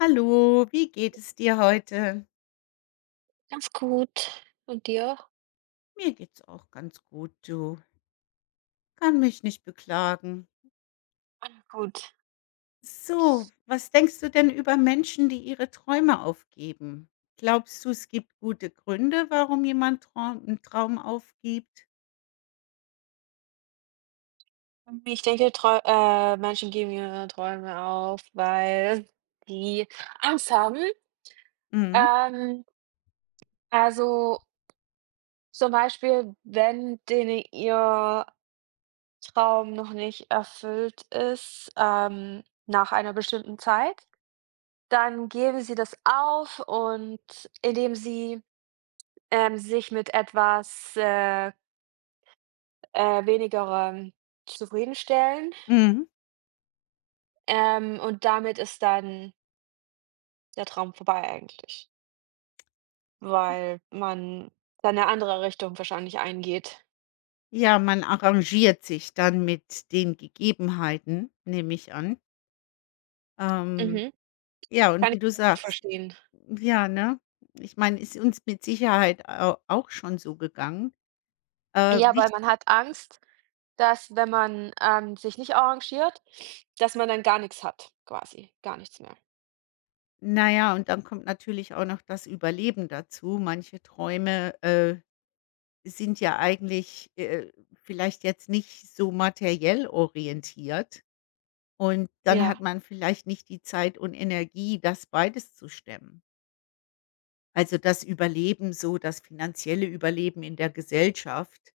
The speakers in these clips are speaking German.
Hallo, wie geht es dir heute? Ganz gut. Und dir? Mir geht's auch ganz gut, du. Kann mich nicht beklagen. Ah, gut. So, was denkst du denn über Menschen, die ihre Träume aufgeben? Glaubst du, es gibt gute Gründe, warum jemand Traum aufgibt? Ich denke, Träu Menschen geben ihre Träume auf, weil die Angst haben. Mhm, Ähm, also, zum Beispiel, wenn denen ihr Traum noch nicht erfüllt ist, nach einer bestimmten Zeit, dann geben sie das auf und indem sie, sich mit etwas, Wenigerem zufriedenstellen. mhm. Und damit ist dann der Traum vorbei eigentlich, weil man dann eine andere Richtung wahrscheinlich eingeht. Ja, man arrangiert sich dann mit den Gegebenheiten, nehme ich an. Ähm, Mhm. ja, und Kann wie du ich gut sagst, verstehen. ja, ne? Ich meine, ist uns mit Sicherheit au auch schon so gegangen. Ja, weil Wich man hat Angst, dass wenn man, sich nicht arrangiert, dass man dann gar nichts hat quasi, gar nichts mehr. Na ja, und dann kommt natürlich auch noch das Überleben dazu. Manche Träume, sind ja eigentlich, vielleicht jetzt nicht so materiell orientiert, und dann hat Ja, man vielleicht nicht die Zeit und Energie, das beides zu stemmen. Also, das Überleben so, das finanzielle Überleben in der Gesellschaft,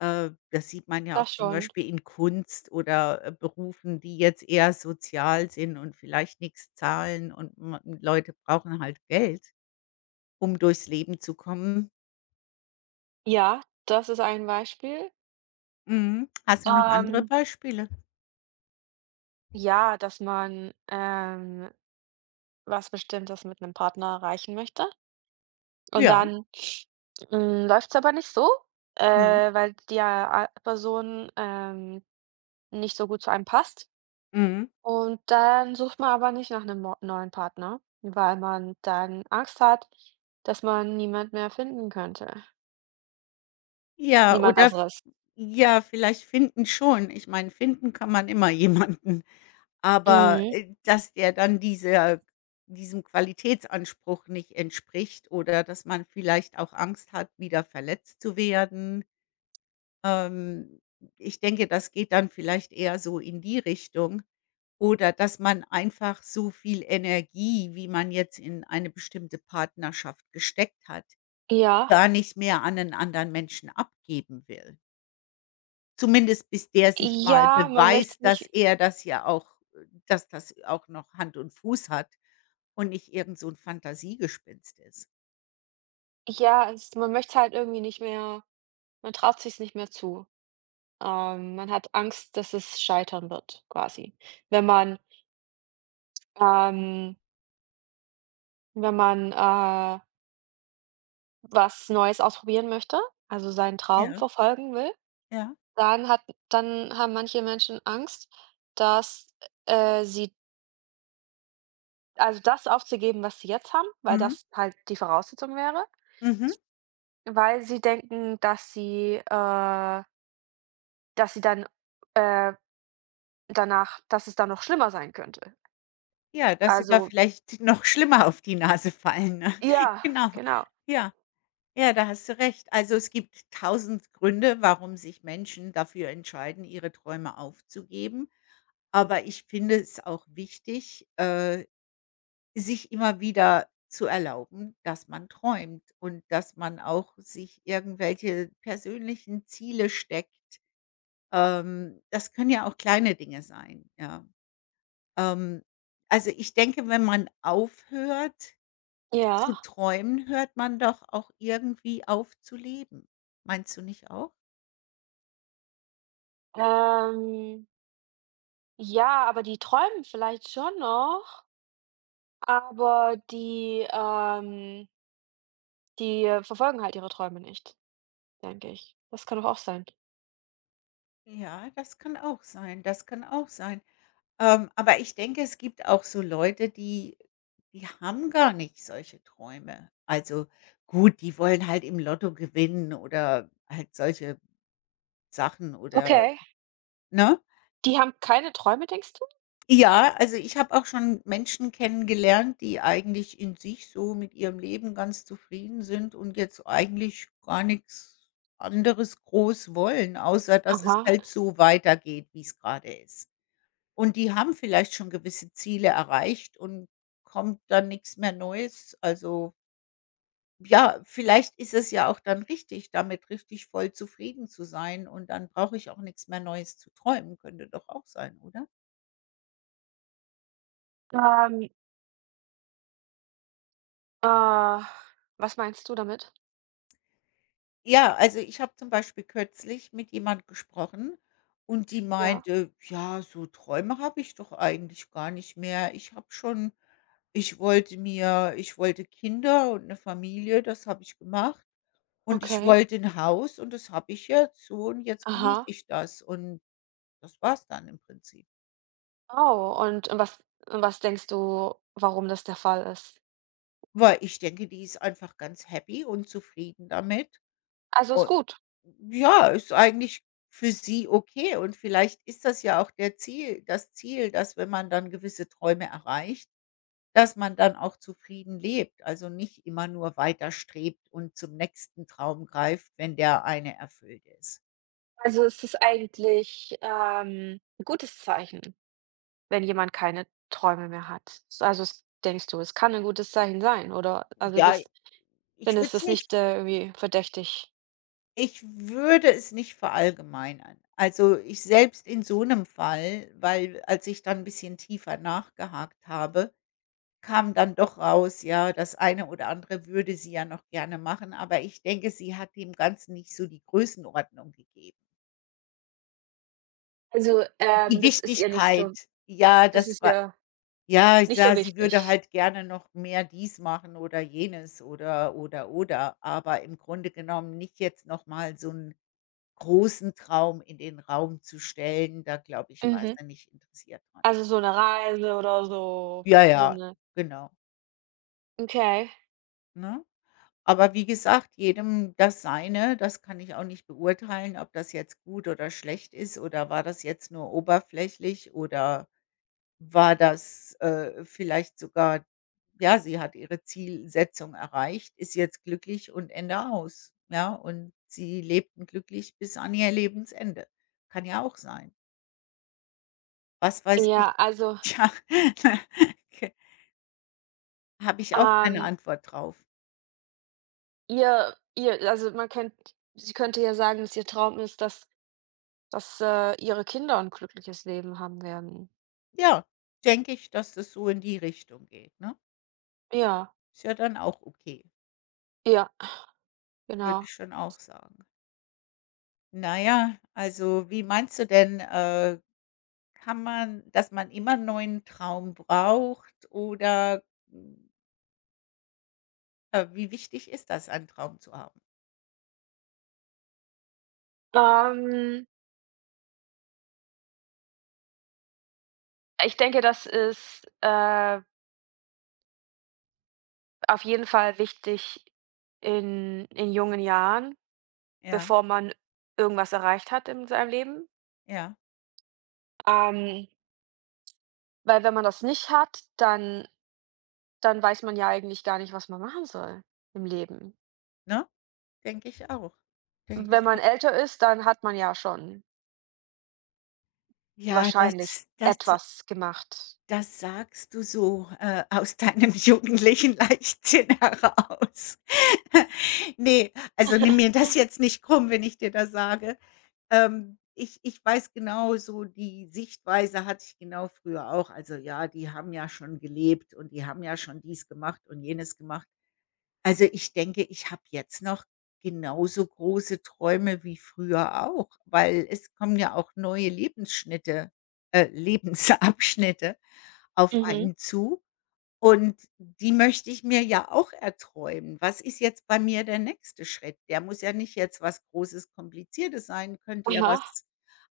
das sieht man ja auch das zum schon. Beispiel in Kunst oder, Berufen, die jetzt eher sozial sind und vielleicht nichts zahlen, und ma Leute brauchen halt Geld um durchs Leben zu kommen. Ja, das ist ein Beispiel. Mhm. Hast du noch andere Ähm, Beispiele? ja, dass man, was Bestimmtes mit einem Partner erreichen möchte. Und Ja. dann, hm, läuft's aber nicht so, Mhm. Weil die a Person, nicht so gut zu einem passt. Mhm. Und dann sucht man aber nicht nach einem mo neuen Partner, weil man dann Angst hat, dass man niemand mehr finden könnte. Ja, Niemand oder v Besseres. Ja, vielleicht finden schon. Ich meine, finden kann man immer jemanden, aber, Mhm. Dass der dann dieser diesem Qualitätsanspruch nicht entspricht, oder dass man vielleicht auch Angst hat, wieder verletzt zu werden. Ähm, ich denke, das geht dann vielleicht eher so in die Richtung. Oder dass man einfach so viel Energie, wie man jetzt in eine bestimmte Partnerschaft gesteckt hat, Ja. gar nicht mehr an 'nen anderen Menschen abgeben will. Zumindest bis der sich mal Ja, man beweist, möchte dass nicht er das ja auch dass das auch noch Hand und Fuß hat und nicht irgend so 'n Fantasiegespinst ist. ja, es man möchte halt irgendwie nicht mehr, man traut sich's nicht mehr zu. Man hat Angst, dass es scheitern wird quasi, wenn man, ähm wenn man, was Neues ausprobieren möchte, also seinen Traum Ja, verfolgen will, ja. dann hat dann haben manche Menschen Angst, dass, sie, also das aufzugeben, was sie jetzt haben, weil Mhm. das halt die Voraussetzung wäre, Mhm. weil sie denken, dass sie dann, äh danach, dass es dann noch schlimmer sein könnte. Ja, dass sie da Also vielleicht noch schlimmer auf die Nase fallen, ne? ja, Genau. genau. Ja, ja, da hast du recht. Also, es gibt tausend Gründe, warum sich Menschen dafür entscheiden, ihre Träume aufzugeben. Aber ich finde es auch wichtig, sich immer wieder zu erlauben, dass man träumt und dass man auch sich irgendwelche persönlichen Ziele steckt. Das können ja auch kleine Dinge sein, ja. Ähm, also, ich denke, wenn man aufhört zu Ja, träumen, hört man doch auch irgendwie auf zu leben. Meinst du nicht auch? ähm, ja, aber die träumen vielleicht schon noch. Aber die, die, verfolgen halt ihre Träume nicht, denke ich. Das kann doch auch sein. Ja, das kann auch sein, das kann auch sein. Aber ich denke, es gibt auch so Leute, die haben gar nicht solche Träume. Also, gut, die wollen halt im Lotto gewinnen oder halt solche Sachen oder, Okay. ne? Die haben keine Träume, denkst du? Ja, also ich habe auch schon Menschen kennengelernt, die eigentlich in sich so mit ihrem Leben ganz zufrieden sind und jetzt eigentlich gar nichts anderes groß wollen, außer dass es Aha. halt so weitergeht, wie es gerade ist. Und die haben vielleicht schon gewisse Ziele erreicht und kommt dann nichts mehr Neues. Also, ja, vielleicht ist es ja auch dann richtig, damit richtig voll zufrieden zu sein, und dann brauche ich auch nichts mehr Neues zu träumen, könnte doch auch sein, oder? Ähm, äh, Was meinst du damit? Ja, also ich habe zum Beispiel kürzlich mit jemand gesprochen und die Ja, meinte: „Ja, so Träume habe ich doch eigentlich gar nicht mehr. Ich habe schon ich wollte Kinder und eine Familie, das habe ich gemacht. Und ich okay. wollte ein Haus und das habe ich jetzt so und jetzt genieße Aha. ich das.“ Und das war's dann im Prinzip. Oh, und was denkst du, warum das der Fall ist? Weil ich denke, die ist einfach ganz happy und zufrieden damit. Also, ist Und gut. ja, ist eigentlich für sie okay, und vielleicht ist das ja auch der Ziel das Ziel, dass wenn man dann gewisse Träume erreicht, dass man dann auch zufrieden lebt, also nicht immer nur weiter strebt und zum nächsten Traum greift, wenn der eine erfüllt ist. Also, ist es eigentlich, 'n gutes Zeichen, wenn jemand keine Träume mehr hat? S Also, es denkst du, es kann ein gutes Zeichen sein, oder? Also, Ja, bist, ich dann würde ist es das nicht nicht, irgendwie verdächtig. Ich würde es nicht verallgemeinern. Also, ich selbst in so einem Fall, weil als ich dann ein bisschen tiefer nachgehakt habe, kam dann doch raus, ja, das eine oder andere würde sie ja noch gerne machen, aber ich denke, sie hat dem Ganzen nicht so die Größenordnung gegeben. Also, Die das Wichtigkeit, ja, das ist war ihr ja, ich nicht so sah sie würde wichtig. halt gerne noch mehr dies machen oder jenes oder, aber im Grunde genommen nicht jetzt noch mal so einen großen Traum in den Raum zu stellen, da glaube ich, war Mhm. sie nicht interessiert dran. Also, so 'ne Reise oder so, Ja, so ja, 'ne genau, okay. ne? Aber wie gesagt, jedem das Seine. Das kann ich auch nicht beurteilen, ob das jetzt gut oder schlecht ist, oder war das jetzt nur oberflächlich, oder war das, vielleicht sogar, ja, sie hat ihre Zielsetzung erreicht, ist jetzt glücklich und Ende aus, ja? Und sie lebten glücklich bis an ihr Lebensende. Kann ja auch sein. Was weiß ich? Ja, also, Ja, habe ich auch keine ähm, Antwort drauf. ihr, also, man könnt sie könnte ja sagen, dass ihr Traum ist, dass, ihre Kinder 'n glückliches Leben haben werden. Ja, denke ich, dass das so in die Richtung geht, ne? Ja, Ist ja dann auch okay, ja, würde genau. ich schon auch sagen. Na ja, also, wie meinst du denn, kann man, dass man immer 'n neuen Traum braucht, oder, hm, wie wichtig ist das, einen Traum zu haben? Ähm, Ich denke, das ist, auf jeden Fall wichtig in jungen Jahren. Ja, Bevor man irgendwas erreicht hat in seinem Leben. ja, Ähm, weil wenn man das nicht hat, dann weiß man ja eigentlich gar nicht, was man machen soll im Leben. ne? Denke ich auch. Denke ich Wenn man auch. älter ist, dann hat man ja schon Ja, wahrscheinlich das das etwas gemacht. Das sagst du so, aus deinem jugendlichen Leichtsinn heraus. Ne, also, nimm mir das jetzt nicht krumm, wenn ich dir das sage. Ich weiß genau, so die Sichtweise hatte ich genau früher auch. Also, ja, die haben ja schon gelebt und die haben ja schon dies gemacht und jenes gemacht. Also, ich denke, ich habe jetzt noch genauso große Träume wie früher auch, weil es kommen ja auch neue Lebensschnitte Lebensabschnitte auf Mhm. einen zu. Und die möchte ich mir ja auch erträumen. Was ist jetzt bei mir der nächste Schritt? Der muss ja nicht jetzt was Großes, Kompliziertes sein, könnte ja Aha. was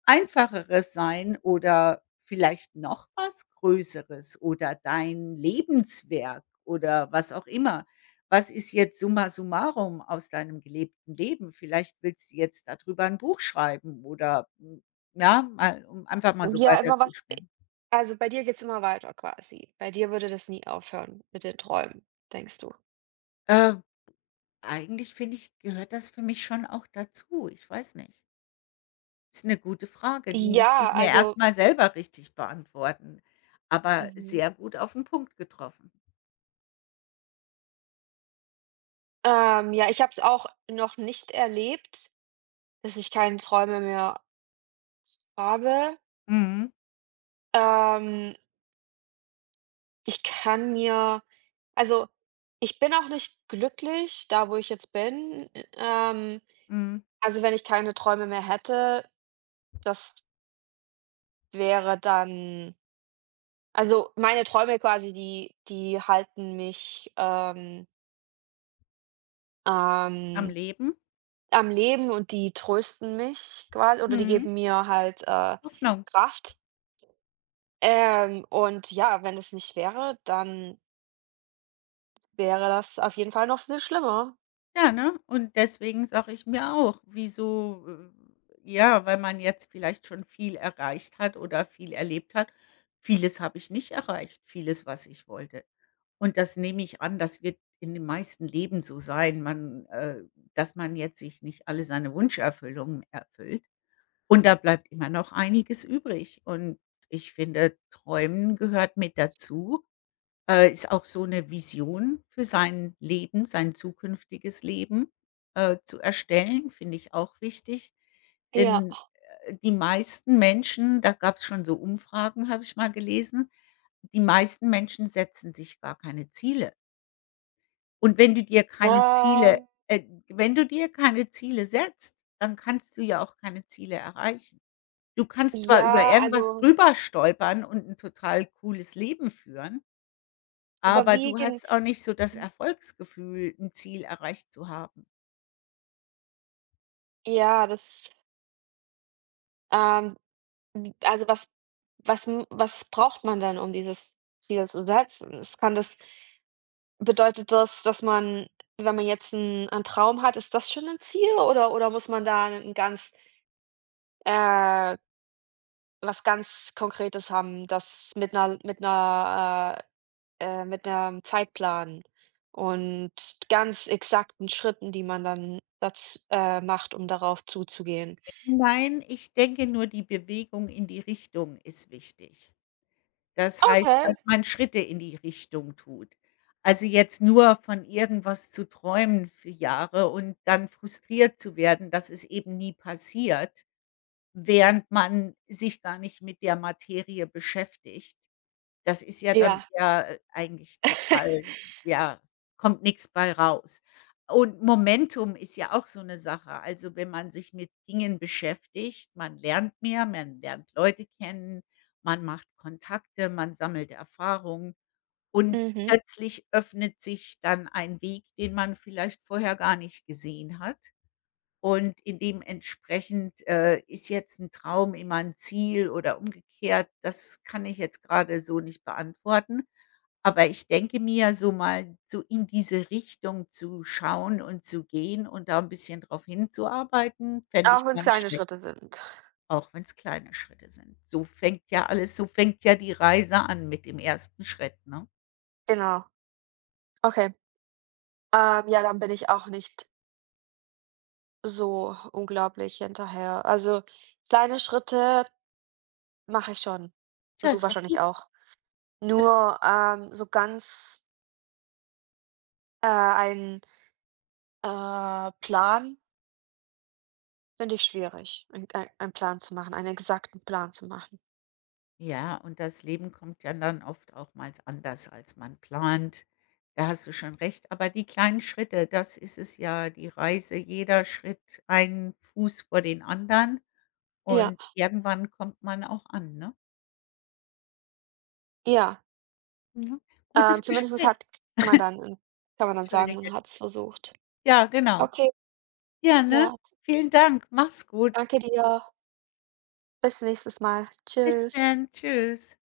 Einfacheres sein oder vielleicht noch was Größeres oder dein Lebenswerk oder was auch immer. Was ist jetzt summa summarum aus deinem gelebten Leben? Vielleicht willst du jetzt darüber ein Buch schreiben oder, hm, ja, mal um einfach mal so Ja, immer was e weiterzuspinnen. also, bei dir geht's immer weiter quasi. Bei dir würde das nie aufhören mit den Träumen, denkst du? Äh Eigentlich finde ich, gehört das für mich schon auch dazu. Ich weiß nicht. Ist 'ne gute Frage, die müsste ich Ja, mir erst also. mal selber richtig beantworten, aber Mhm. sehr gut auf 'n Punkt getroffen. Ähm, ja, ich habe es auch noch nicht erlebt, dass ich keine Träume mehr habe. Mhm, Ähm, ich kann mir, also, ich bin auch nicht glücklich da, wo ich jetzt bin. Mhm. Also, wenn ich keine Träume mehr hätte, das wäre dann, also, meine Träume quasi, die halten mich, Am ähm, Leben, am Leben und die trösten mich quasi oder die mhm, geben mir halt, Hoffnung. Kraft. Und ja, wenn es nicht wäre, dann wäre das auf jeden Fall noch viel schlimmer. Ja, ne? Und deswegen sage ich mir auch, wieso, ja, weil man jetzt vielleicht schon viel erreicht hat oder viel erlebt hat. Vieles habe ich nicht erreicht, vieles, was ich wollte. Und das nehme ich an, das wird in den meisten Leben so sein, man, dass man jetzt sich nicht alle seine Wunscherfüllungen erfüllt. Und da bleibt immer noch einiges übrig. Und ich finde, Träumen gehört mit dazu, ist auch so 'ne Vision für sein Leben, sein zukünftiges Leben, zu erstellen, finde ich auch wichtig. Ja. Denn, die meisten Menschen, da gab's schon so Umfragen, habe ich mal gelesen, die meisten Menschen setzen sich gar keine Ziele. Und wenn du dir keine Ziele Ähm wenn du dir keine Ziele setzt, dann kannst du ja auch keine Ziele erreichen. Du kannst zwar über Ja, irgendwas also drüber stolpern und 'n total cooles Leben führen, aber du überwiegend, hast auch nicht so das Erfolgsgefühl, 'n Ziel erreicht zu haben. ja, das, ähm w also, was braucht man denn, um dieses Ziel zu setzen? Es kann das Bedeutet das, dass man, wenn man jetzt 'n einen Traum hat, ist das schon ein Ziel, oder muss man da ein ganz, äh, was ganz Konkretes haben, das mit einer, mit 'nem Zeitplan und ganz exakten Schritten, die man dann daz macht, um darauf zuzugehen? Nein, ich denke nur, die Bewegung in die Richtung ist wichtig. Das heißt, Okay, dass man Schritte in die Richtung tut. Also, jetzt nur von irgendwas zu träumen für Jahre und dann frustriert zu werden, dass es eben nie passiert, während man sich gar nicht mit der Materie beschäftigt. Das ist ja dann, ja. ja, eigentlich total, ja, kommt nichts bei raus. Und Momentum ist ja auch so 'ne Sache. Also, wenn man sich mit Dingen beschäftigt, man lernt mehr, man lernt Leute kennen, man macht Kontakte, man sammelt Erfahrung, und Mhm. plötzlich öffnet sich dann ein Weg, den man vielleicht vorher gar nicht gesehen hat. Und in dementsprechend, ist jetzt ein Traum immer ein Ziel oder umgekehrt, das kann ich jetzt gerade so nicht beantworten. Aber ich denke mir, so mal so in diese Richtung zu schauen und zu gehen und da ein bisschen drauf hinzuarbeiten, fände Auch ich wenn gar es nicht kleine schlecht, Schritte sind. auch wenn es kleine Schritte sind. So fängt ja die Reise an mit dem ersten Schritt, ne? Genau. Okay. Ja, dann bin ich auch nicht so unglaublich hinterher. Also, kleine Schritte mache ich schon Tja, und du ist doch wahrscheinlich gut. auch. Nur, so ganz, einen, Plan finde ich schwierig, einen Plan zu machen, einen exakten Plan zu machen. Ja, und das Leben kommt ja dann oft auch mal anders, als man plant. Da hast du schon recht. Aber die kleinen Schritte, das ist es ja, die Reise, jeder Schritt, ein Fuß vor den anderen, Ja, und irgendwann kommt man auch an, ne? ja. Ja. Gutes Zumindest Gespräch. hat man dann kann man dann sagen, Entschuldige. man hat es versucht. Ja, genau. Okay, Ja, ne? ja, Vielen Dank. Mach's gut. danke dir. Bis nächstes Mal. Bis Tschüss. dann. Tschüss.